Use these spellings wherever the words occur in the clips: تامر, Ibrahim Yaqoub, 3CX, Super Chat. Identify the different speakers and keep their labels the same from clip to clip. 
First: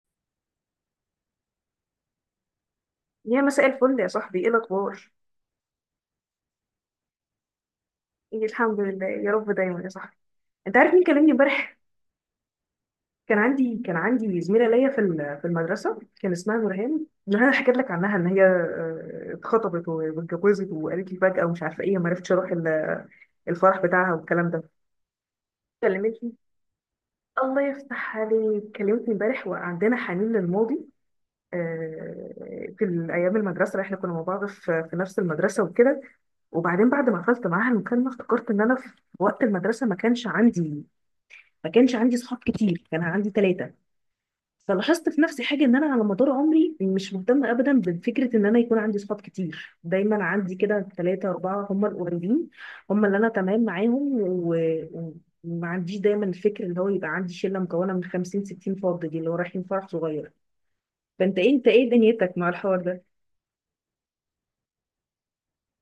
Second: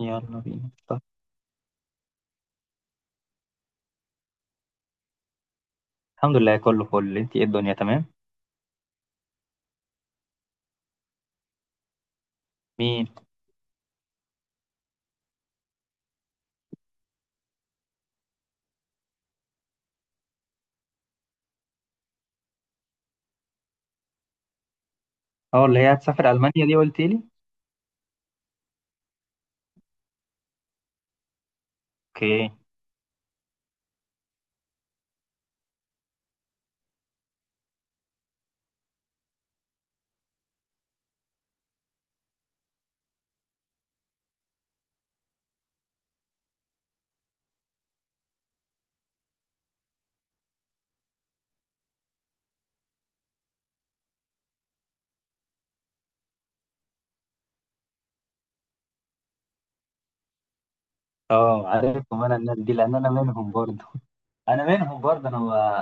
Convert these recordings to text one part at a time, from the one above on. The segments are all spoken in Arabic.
Speaker 1: يلا بينا طب.
Speaker 2: يا مساء الفل يا صاحبي، ايه الاخبار؟
Speaker 1: الحمد لله كله فل. انت ايه، الدنيا تمام؟
Speaker 2: ايه، الحمد لله يا رب دايما يا صاحبي. انت عارف مين كلمني امبارح؟
Speaker 1: مين؟
Speaker 2: كان عندي زميله ليا في المدرسه، كان اسمها نورهان. نورهان حكيت لك عنها ان هي اتخطبت واتجوزت، وقالت لي فجاه ومش عارفه ايه، ما عرفتش اروح الفرح بتاعها والكلام ده.
Speaker 1: اه، اللي هي هتسافر
Speaker 2: كلمتني.
Speaker 1: المانيا دي قلت لي.
Speaker 2: الله يفتح عليك، كلمتني امبارح وعندنا حنين للماضي.
Speaker 1: اوكي.
Speaker 2: آه، ايام المدرسه احنا كنا مع بعض في نفس المدرسه وكده. وبعدين بعد ما قفلت معاها المكالمه افتكرت ان انا في وقت المدرسه ما كانش عندي صحاب كتير، كان عندي ثلاثه. فلاحظت في نفسي حاجه ان انا على مدار عمري مش مهتمه ابدا بفكره ان انا يكون عندي صحاب كتير، دايما عندي كده ثلاثه اربعه هم القريبين، هم اللي انا تمام معاهم. و... و- وما عنديش دايما الفكر اللي هو يبقى عندي شله مكونه من 50 60 فرد، دي اللي هو رايحين فرح صغير. فانت ايه،
Speaker 1: اه
Speaker 2: انت ايه
Speaker 1: عارفهم
Speaker 2: دنيتك
Speaker 1: انا
Speaker 2: مع
Speaker 1: الناس دي،
Speaker 2: الحوار
Speaker 1: لان
Speaker 2: ده؟
Speaker 1: انا منهم برضه. انا منهم برضه. انا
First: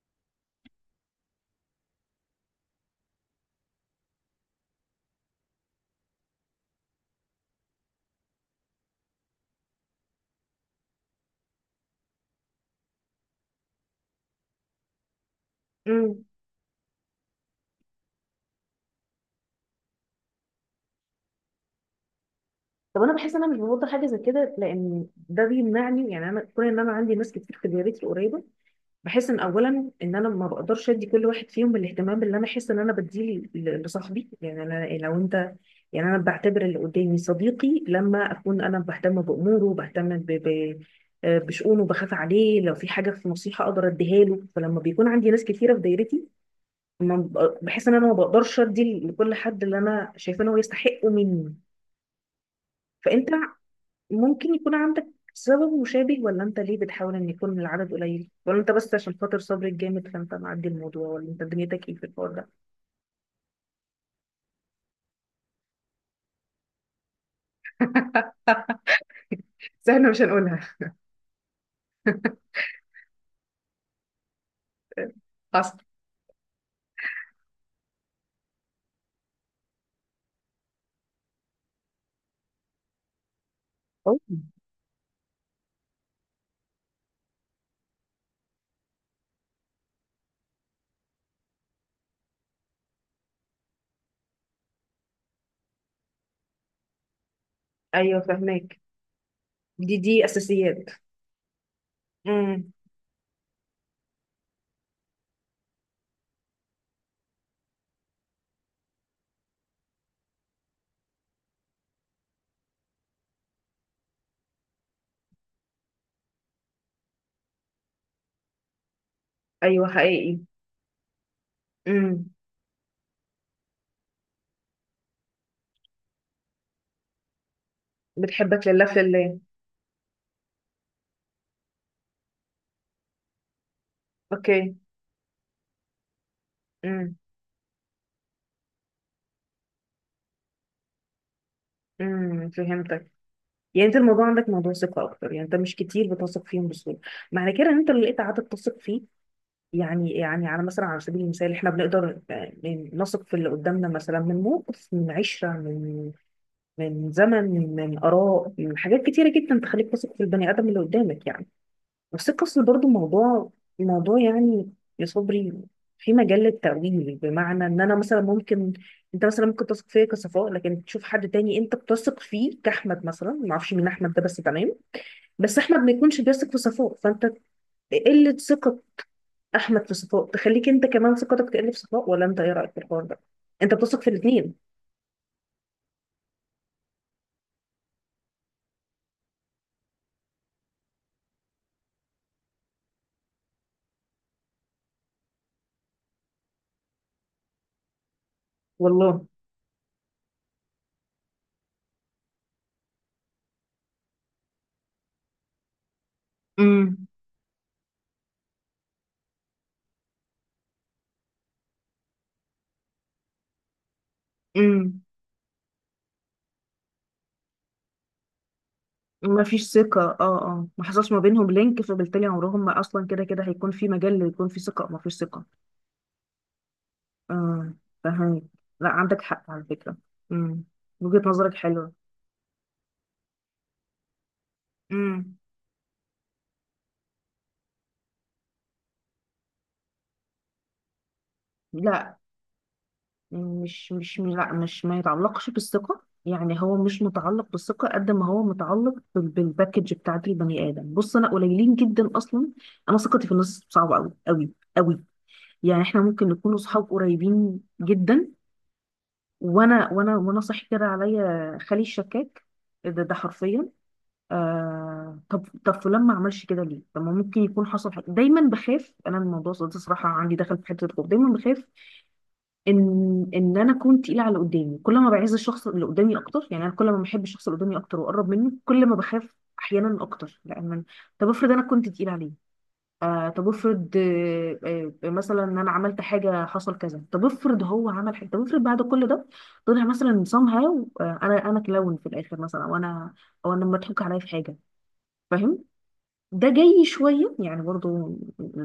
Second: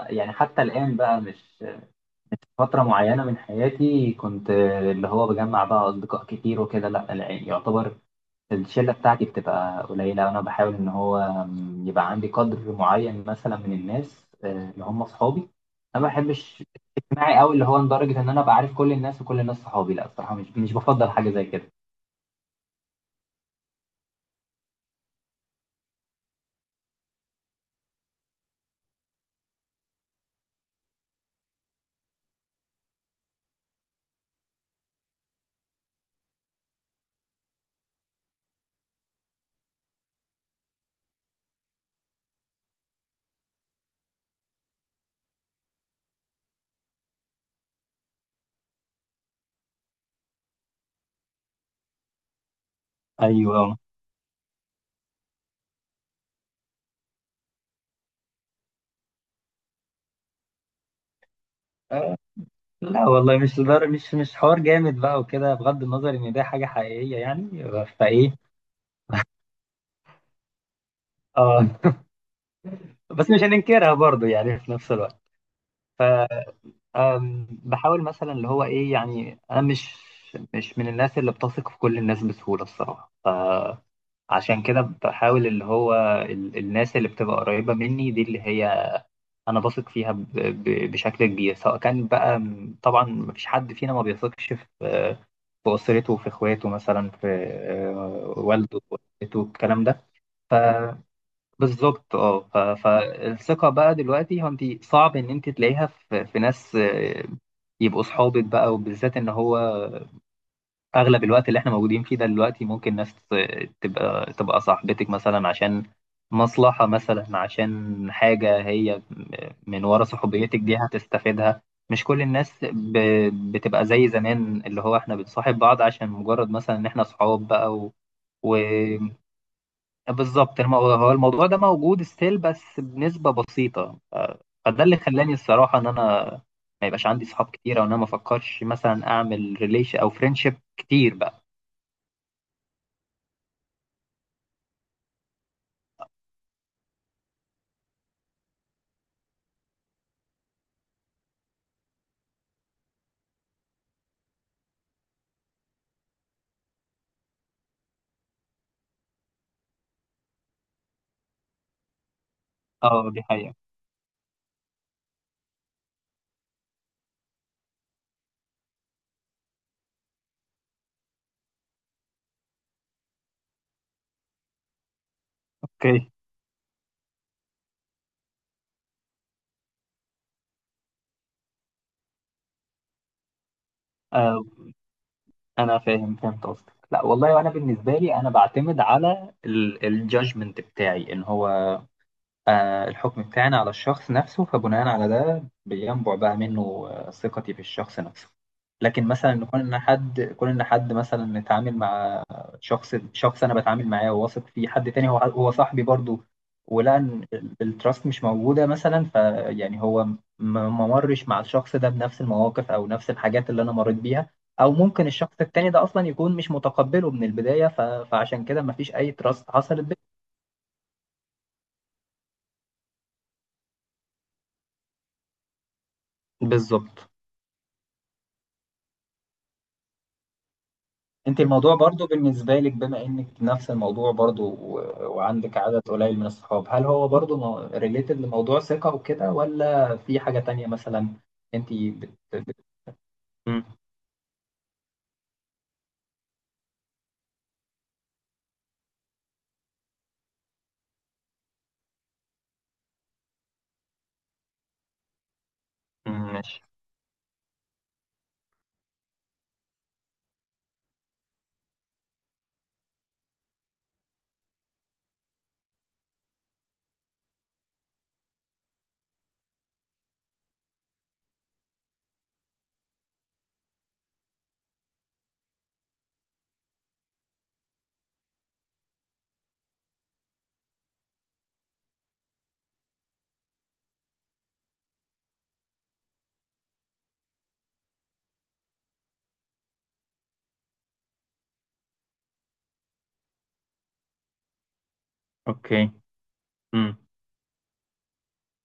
Speaker 1: يعني حتى الان بقى مش فتره معينه من حياتي كنت اللي هو بجمع بقى اصدقاء كتير وكده. لا لا، يعني يعتبر الشله بتاعتي بتبقى قليله. انا بحاول ان هو يبقى عندي قدر معين مثلا من الناس، اللي هم اصحابي. انا ما
Speaker 2: امم.
Speaker 1: بحبش اجتماعي قوي اللي هو لدرجه ان انا ابقى عارف كل الناس وكل الناس صحابي. لا الصراحه مش بفضل حاجه زي كده.
Speaker 2: طب انا بحس ان انا مش بفضل حاجه زي كده لان ده بيمنعني، يعني انا كون ان انا عندي ناس كتير في دايرتي قريبه، بحس ان اولا ان انا ما بقدرش ادي كل واحد فيهم الاهتمام اللي انا احس ان انا بديه لصاحبي. يعني انا لو انت، يعني انا بعتبر اللي قدامي صديقي لما اكون انا بهتم باموره، بهتم بشؤونه، بخاف عليه، لو في حاجه في نصيحه اقدر اديها له. فلما بيكون عندي ناس كتيره في دايرتي ما ب- بحس ان انا ما بقدرش ادي لكل حد اللي انا شايفه ان هو يستحقه مني. فانت
Speaker 1: ايوه.
Speaker 2: ممكن يكون عندك سبب مشابه، ولا انت ليه بتحاول ان يكون العدد قليل، ولا انت بس عشان خاطر صبرك جامد فانت معدي الموضوع، ولا انت دنيتك ايه في
Speaker 1: آه،
Speaker 2: الحوار ده؟
Speaker 1: لا والله مش حوار جامد بقى وكده، بغض النظر ان ده حاجه حقيقيه يعني. فايه؟
Speaker 2: بس احنا مش هنقولها.
Speaker 1: اه، بس مش هننكرها برضو يعني في نفس الوقت.
Speaker 2: حصل.
Speaker 1: آه، بحاول مثلا اللي هو ايه، يعني انا مش من الناس اللي بتثق في كل الناس بسهوله الصراحه.
Speaker 2: أوه.
Speaker 1: فعشان كده بحاول اللي هو الناس اللي بتبقى قريبه مني دي اللي هي انا بثق فيها بشكل كبير. سواء كان بقى طبعا مفيش حد فينا ما بيثقش في اسرته، في اخواته مثلا، في
Speaker 2: ايوه فهماك،
Speaker 1: والده، والدته، الكلام
Speaker 2: دي
Speaker 1: ده.
Speaker 2: دي اساسيات.
Speaker 1: فبالظبط اه.
Speaker 2: امم.
Speaker 1: فالثقه بقى دلوقتي هو انت صعب ان انت تلاقيها في ناس يبقوا صحابك بقى، وبالذات ان هو اغلب الوقت اللي احنا موجودين فيه ده دلوقتي ممكن ناس تبقى صاحبتك مثلا عشان مصلحة، مثلا عشان حاجة هي من
Speaker 2: ايوه
Speaker 1: ورا
Speaker 2: حقيقي.
Speaker 1: صحوبيتك دي هتستفيدها. مش كل
Speaker 2: امم.
Speaker 1: الناس بتبقى زي زمان اللي هو احنا بنصاحب بعض عشان مجرد مثلا ان احنا صحاب بقى
Speaker 2: بتحبك لله في الله.
Speaker 1: وبالظبط. هو الموضوع ده موجود ستيل بس بنسبة بسيطة.
Speaker 2: اوكي.
Speaker 1: فده اللي خلاني الصراحة ان انا ما يبقاش
Speaker 2: امم.
Speaker 1: عندي صحاب كتير، او ان انا ما افكرش مثلا اعمل ريليشن او فريندشيب كتير بقى.
Speaker 2: فهمتك. يعني انت الموضوع عندك موضوع ثقه اكتر، يعني انت مش كتير بتثق فيهم بسهوله. معنى كده ان انت لو لقيت عدد تثق فيه، يعني على مثلا على سبيل المثال احنا بنقدر نثق في اللي قدامنا مثلا من موقف، من 10، من زمن، من آراء، من حاجات كتيرة جدا تخليك تثق في البني آدم اللي قدامك يعني. بس القصة برضو
Speaker 1: اه دي
Speaker 2: موضوع،
Speaker 1: حقيقة.
Speaker 2: موضوع يعني، يا صبري، في مجال للتأويل. بمعنى ان انا مثلا ممكن، انت مثلا ممكن تثق فيا كصفاء لكن تشوف حد تاني انت بتثق فيه كأحمد مثلا، ما اعرفش مين احمد ده بس تمام، بس احمد ما
Speaker 1: اوكي.
Speaker 2: يكونش بيثق في صفاء. فانت قلة ثقة احمد في صفاء تخليك انت كمان ثقتك تقل في صفاء، ولا انت ايه رايك في الحوار ده؟ انت بتثق في
Speaker 1: آه،
Speaker 2: الاثنين؟
Speaker 1: انا فاهم، فهمت قصدك. لا والله، وانا بالنسبة لي انا بعتمد على الجادجمنت بتاعي ان هو الحكم بتاعنا على الشخص نفسه، فبناء على ده بينبع بقى منه ثقتي في الشخص نفسه. لكن
Speaker 2: والله.
Speaker 1: مثلا نكون ان حد كون ان حد مثلا نتعامل مع شخص انا بتعامل معاه وواثق فيه، حد تاني هو صاحبي برضه، ولقى
Speaker 2: امم.
Speaker 1: ان التراست مش موجوده مثلا. فيعني ما مرش مع الشخص ده بنفس المواقف او نفس الحاجات اللي انا مريت بيها، او
Speaker 2: امم.
Speaker 1: ممكن الشخص التاني ده اصلا يكون مش متقبله من البدايه. فعشان كده ما فيش اي
Speaker 2: ما
Speaker 1: تراست
Speaker 2: فيش
Speaker 1: حصلت بينا.
Speaker 2: ثقة، اه اه، ما حصلش ما بينهم لينك، فبالتالي عمرهم ما اصلا كده كده هيكون في مجال يكون في ثقة، ما فيش ثقة.
Speaker 1: بالظبط.
Speaker 2: اه. فهمت. لا عندك حق على فكرة. امم. وجهة
Speaker 1: انت
Speaker 2: نظرك
Speaker 1: الموضوع
Speaker 2: حلوة.
Speaker 1: برضو بالنسبة لك، بما انك نفس الموضوع برضو
Speaker 2: امم.
Speaker 1: وعندك عدد قليل من الصحاب، هل هو برضو ريليتد لموضوع ثقة وكده، ولا في حاجة تانية مثلا؟ انت
Speaker 2: لا،
Speaker 1: مم.
Speaker 2: مش مش لا، مش ما يتعلقش بالثقة، يعني هو مش متعلق بالثقة قد ما هو متعلق بالباكج بتاعت البني آدم. بص أنا قليلين جدا أصلا. أنا ثقتي في الناس صعبة أوي أوي أوي. يعني إحنا ممكن
Speaker 1: مم،
Speaker 2: نكون
Speaker 1: ماشي.
Speaker 2: أصحاب قريبين جدا، وأنا صاحي كده عليا خالي الشكاك. إيه ده، ده حرفيا، آه طب طب فلان ما عملش كده ليه؟ طب ما ممكن يكون حصل حاجة. دايما بخاف أنا من الموضوع ده صراحة، عندي دخل في حتة الخوف. دايما بخاف ان ان انا اكون تقيله على اللي قدامي، كل ما بعز الشخص اللي قدامي اكتر، يعني انا كل ما بحب الشخص اللي قدامي اكتر واقرب منه كل ما بخاف احيانا اكتر، لان طب افرض انا كنت تقيله عليه، آه طب افرض، آه، آه مثلا ان انا عملت حاجه حصل كذا، طب افرض هو عمل حاجه، طب افرض بعد كل ده طلع مثلا somehow آه انا كلاون في الاخر مثلا، او انا، او انا مضحوك عليا في حاجه. فاهم.
Speaker 1: اوكي.
Speaker 2: ده جاي
Speaker 1: مم،
Speaker 2: شويه يعني برضو،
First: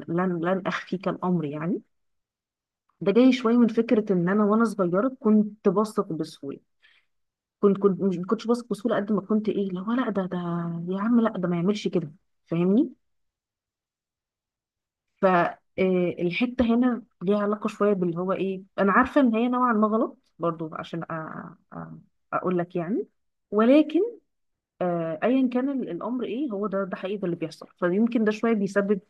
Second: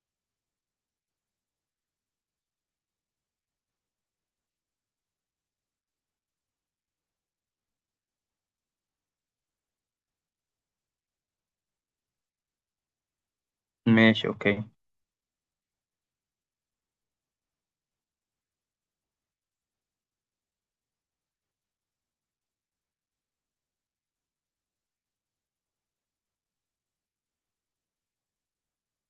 Speaker 2: لن اخفيك الامر يعني. ده جاي شويه من فكره ان انا وانا صغيره كنت بثق بسهوله، كنت مش ما كنتش بثق بسهوله قد ما كنت ايه اللي هو، لا ده ده يا عم، لا ده ما يعملش كده. فاهمني.
Speaker 1: ماشي. اوكي.
Speaker 2: فالحته هنا ليها علاقه شويه باللي هو ايه، انا عارفه ان هي نوعا ما غلط برضو عشان اقول لك يعني، ولكن ايا كان الامر ايه هو، ده ده حقيقي ده اللي بيحصل. فيمكن ده شويه بيسبب،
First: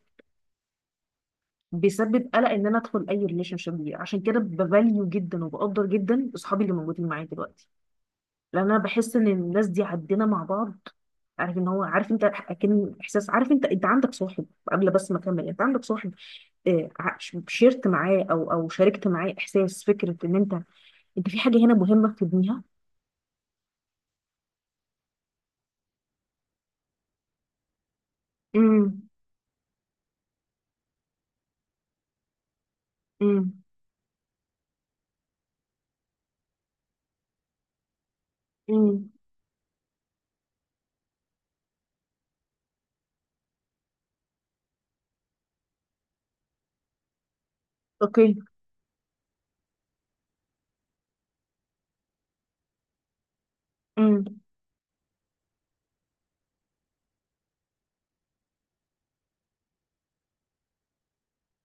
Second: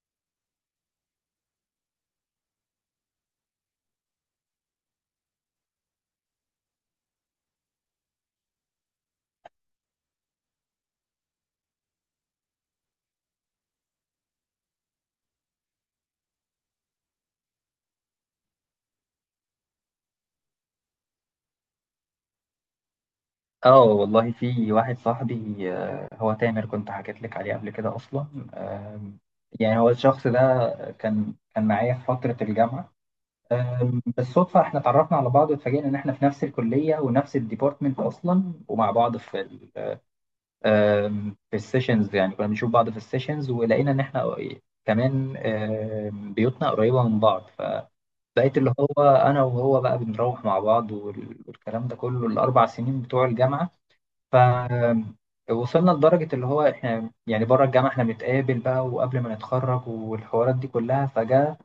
Speaker 2: بيسبب قلق ان انا ادخل اي ريليشن شيب. عشان كده بفاليو جدا وبقدر جدا اصحابي اللي موجودين معايا دلوقتي، لان انا بحس ان الناس دي عدينا مع بعض. عارف ان هو، عارف انت اكن احساس، عارف انت، انت عندك صاحب قبل؟ بس ما اكمل، انت عندك صاحب شيرت معاه او او شاركت معاه احساس فكره ان انت انت في حاجه هنا مهمه تبنيها؟
Speaker 1: اه والله، في واحد صاحبي، هو تامر، كنت حكيت لك عليه قبل كده اصلا.
Speaker 2: امم.
Speaker 1: آم، يعني هو الشخص ده كان معايا في فترة الجامعة.
Speaker 2: امم.
Speaker 1: بالصدفة احنا اتعرفنا على بعض، واتفاجئنا ان احنا في نفس الكلية ونفس الديبارتمنت اصلا، ومع
Speaker 2: امم.
Speaker 1: بعض في في السيشنز. يعني كنا بنشوف بعض في السيشنز، ولقينا ان احنا كمان بيوتنا قريبة من بعض،
Speaker 2: اوكي.
Speaker 1: فبقيت اللي هو انا وهو بقى بنروح مع بعض والكلام ده كله ال4 سنين بتوع الجامعة.
Speaker 2: امم.
Speaker 1: ف وصلنا لدرجة اللي هو احنا يعني بره الجامعة احنا بنتقابل بقى، وقبل ما نتخرج والحوارات دي كلها. فجأة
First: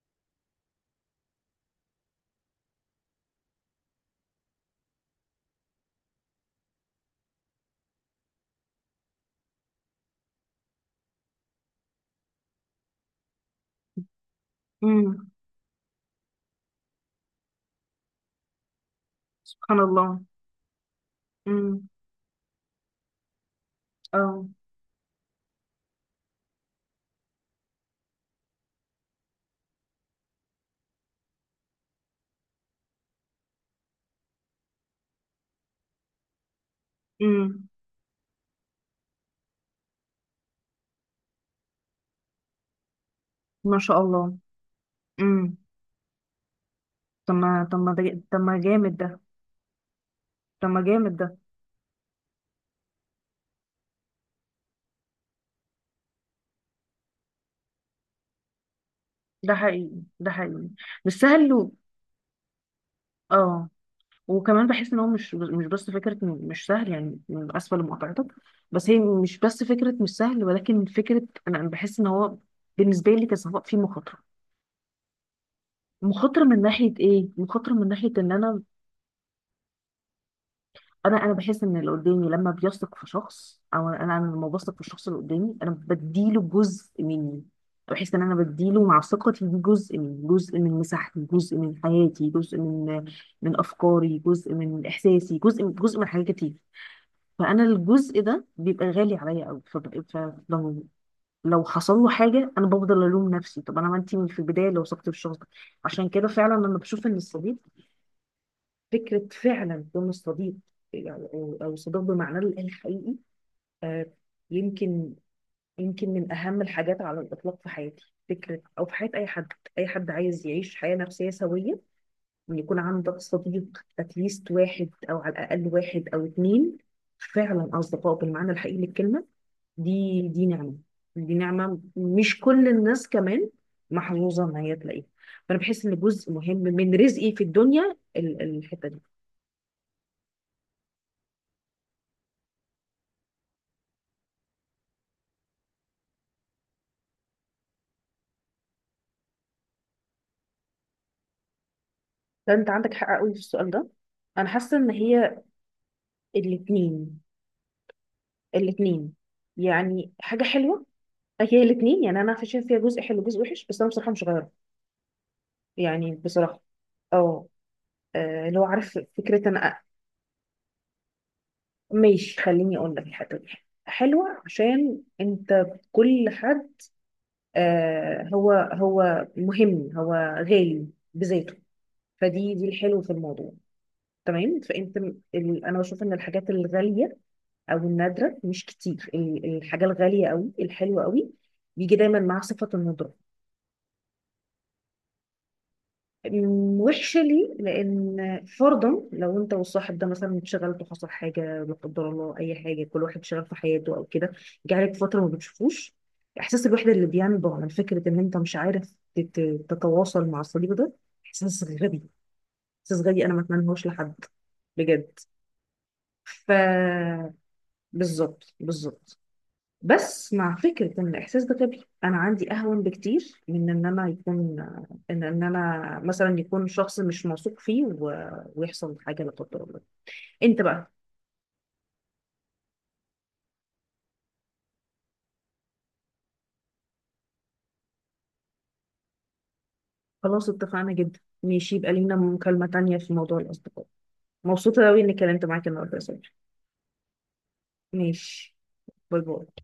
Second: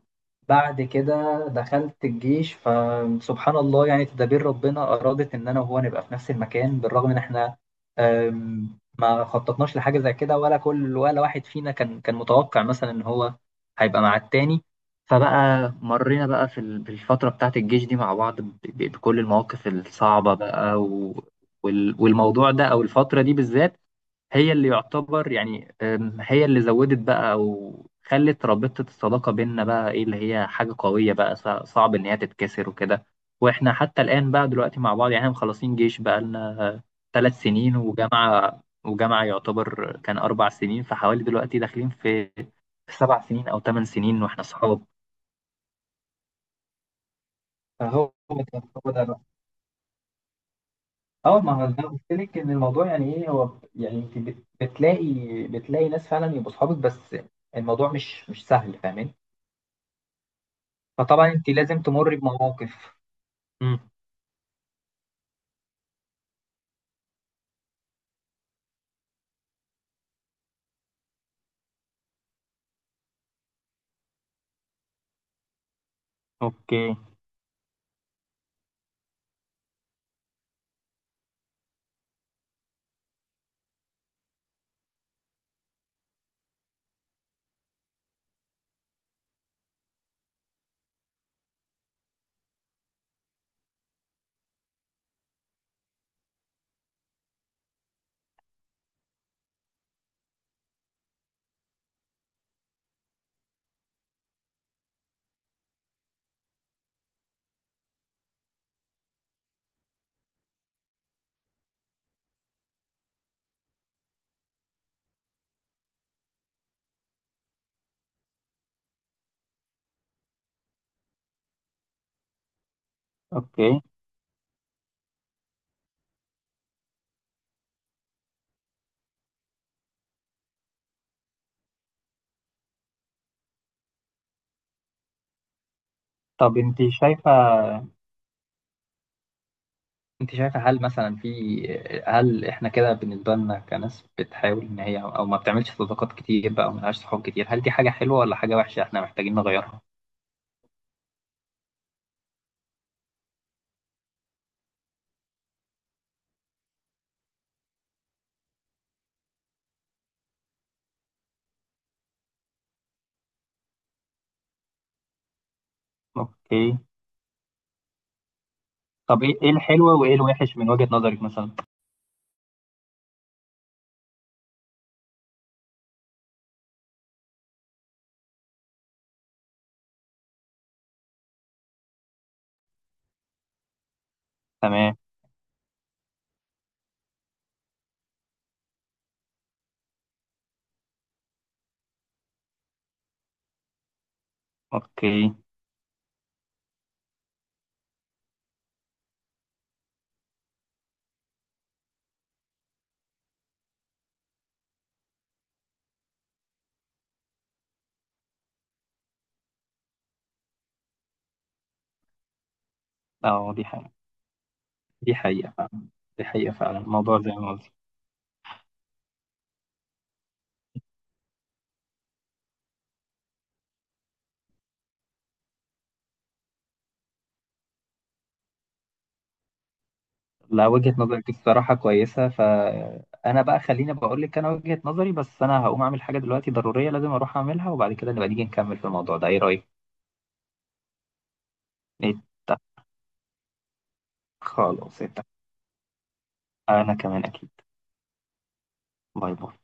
Speaker 1: بعد كده دخلت الجيش، فسبحان الله يعني تدابير ربنا أرادت إن أنا وهو نبقى في نفس المكان، بالرغم إن إحنا ما خططناش لحاجة زي كده، ولا كل ولا واحد فينا كان متوقع مثلا إن هو هيبقى مع التاني.
Speaker 2: امم.
Speaker 1: فبقى مرينا بقى في في الفترة بتاعة الجيش دي مع بعض بكل المواقف
Speaker 2: سبحان الله.
Speaker 1: الصعبة بقى
Speaker 2: امم.
Speaker 1: والموضوع ده، أو الفترة دي بالذات،
Speaker 2: اه.
Speaker 1: هي اللي يعتبر يعني هي اللي زودت بقى، او خلت رابطة الصداقة بيننا بقى ايه اللي هي حاجة قوية بقى، صعب ان هي تتكسر وكده. واحنا حتى الآن بقى دلوقتي مع بعض، يعني احنا مخلصين جيش بقى لنا ثلاث
Speaker 2: امم.
Speaker 1: سنين وجامعة، وجامعة يعتبر كان 4 سنين، فحوالي دلوقتي داخلين في في 7 سنين أو
Speaker 2: ما
Speaker 1: ثمان
Speaker 2: شاء
Speaker 1: سنين
Speaker 2: الله.
Speaker 1: واحنا صحاب.
Speaker 2: امم. طب ما، طب ما
Speaker 1: فهو
Speaker 2: ده، طب ما جامد ده، طب ما جامد ده.
Speaker 1: اه، ما هو زي ما قلت لك ان الموضوع يعني ايه هو، يعني انت بتلاقي ناس فعلا يبقوا اصحابك، بس الموضوع مش سهل فاهمين.
Speaker 2: ده حقيقي، ده حقيقي. مش
Speaker 1: فطبعا انت
Speaker 2: سهل و...
Speaker 1: لازم تمر بمواقف.
Speaker 2: اه.
Speaker 1: امم.
Speaker 2: وكمان بحس ان هو مش مش بس فكره إن مش سهل، يعني اسفه لمقاطعتك، بس هي مش بس فكره مش سهل ولكن فكره، أنا بحس ان هو بالنسبه لي كصفاء فيه مخاطره. مخاطره من ناحيه
Speaker 1: اوكي.
Speaker 2: ايه؟ مخاطره من ناحيه ان انا، انا بحس ان اللي قدامي لما بيثق في شخص، او انا، أنا لما بثق في الشخص اللي قدامي انا بديله جزء مني. بحس ان انا بديله مع ثقتي دي جزء من، جزء من مساحتي، جزء من حياتي، جزء من من افكاري، جزء من احساسي، جزء من جزء من حاجات كتير. فانا الجزء ده بيبقى غالي عليا قوي، فببقى فلو، لو حصل له حاجه انا بفضل الوم نفسي، طب انا ما انت من في البدايه لو وثقت في الشخص ده. عشان كده فعلا لما بشوف ان الصديق، فكره فعلا كون الصديق، يعني، او أو صديق بمعناه الحقيقي، آه، يمكن، يمكن من اهم الحاجات على الاطلاق في حياتي، فكره او في حياه اي حد، اي حد عايز يعيش حياه نفسيه سويه، ان يكون عندك صديق،
Speaker 1: اوكي.
Speaker 2: اتليست واحد، او على الاقل واحد او اتنين، فعلا اصدقاء بالمعنى الحقيقي للكلمه. دي نعمة، دي نعمة مش كل الناس كمان محظوظة ان هي تلاقيها. فانا بحس ان جزء مهم
Speaker 1: طب انت
Speaker 2: من رزقي في الدنيا الحتة دي.
Speaker 1: انت شايفه هل مثلا هل احنا كده بالنسبه لنا كناس بتحاول ان هي او ما بتعملش صداقات كتير بقى، وما لهاش صحاب كتير، هل دي حاجه حلوه ولا حاجه وحشه احنا محتاجين نغيرها؟
Speaker 2: فانت عندك حق قوي في السؤال ده. انا حاسة ان هي الاتنين، الاتنين، يعني حاجة حلوة، هي الاتنين. يعني انا عارفة فيها جزء حلو وجزء وحش بس انا بصراحة مش غيره، يعني بصراحة.
Speaker 1: اوكي.
Speaker 2: اه. لو عارف
Speaker 1: طب ايه
Speaker 2: فكرة
Speaker 1: إيه
Speaker 2: انا
Speaker 1: الحلوه وايه الوحش من وجهه نظرك مثلا؟
Speaker 2: ماشي خليني اقول لك. الحتة دي حلوة عشان انت، كل حد، آه هو هو مهم، هو غالي بذاته. فدي الحلو في الموضوع، تمام.
Speaker 1: تمام.
Speaker 2: فانت انا بشوف ان الحاجات الغاليه، او النادره مش كتير، الحاجه الغاليه قوي الحلوه قوي بيجي دايما مع صفه الندره.
Speaker 1: اوكي.
Speaker 2: وحشة لي، لأن فرضا لو أنت والصاحب ده مثلا اتشغلتوا، حصل حاجة لا قدر الله، أي حاجة، كل واحد شغال في حياته أو كده، جه عليك فترة ما بتشوفوش، إحساس الوحدة اللي بينبع من فكرة إن أنت مش عارف تتواصل مع الصديق ده، إحساس غبي، إحساس غبي أنا ما
Speaker 1: اه دي
Speaker 2: أتمنهوش
Speaker 1: حاجه،
Speaker 2: لحد
Speaker 1: دي
Speaker 2: بجد.
Speaker 1: حقيقة فعلا. دي
Speaker 2: ف
Speaker 1: حقيقة فعلا الموضوع زي ما قلت.
Speaker 2: بالظبط، بالظبط. بس مع فكرة إن الإحساس ده غبي أنا عندي أهون بكتير من إن أنا يكون، إن أنا مثلا يكون شخص مش موثوق فيه و...، ويحصل حاجة لا قدر الله، أنت
Speaker 1: لا
Speaker 2: بقى.
Speaker 1: وجهة نظرك الصراحة كويسة، فأنا بقى خليني بقول لك أنا وجهة نظري، بس أنا هقوم أعمل حاجة دلوقتي ضرورية لازم أروح أعملها، وبعد كده نبقى نيجي نكمل في الموضوع ده. إيه رأيك؟
Speaker 2: خلاص اتفقنا جدا، ماشي يبقى
Speaker 1: إيه؟
Speaker 2: لينا
Speaker 1: طيب.
Speaker 2: مكالمة تانية في موضوع الأصدقاء. مبسوطة أوي
Speaker 1: خلاص. إيه؟
Speaker 2: إني
Speaker 1: طيب.
Speaker 2: اتكلمت معاك النهاردة يا صبري.
Speaker 1: أنا كمان أكيد.
Speaker 2: ماشي. باي
Speaker 1: باي باي.
Speaker 2: باي.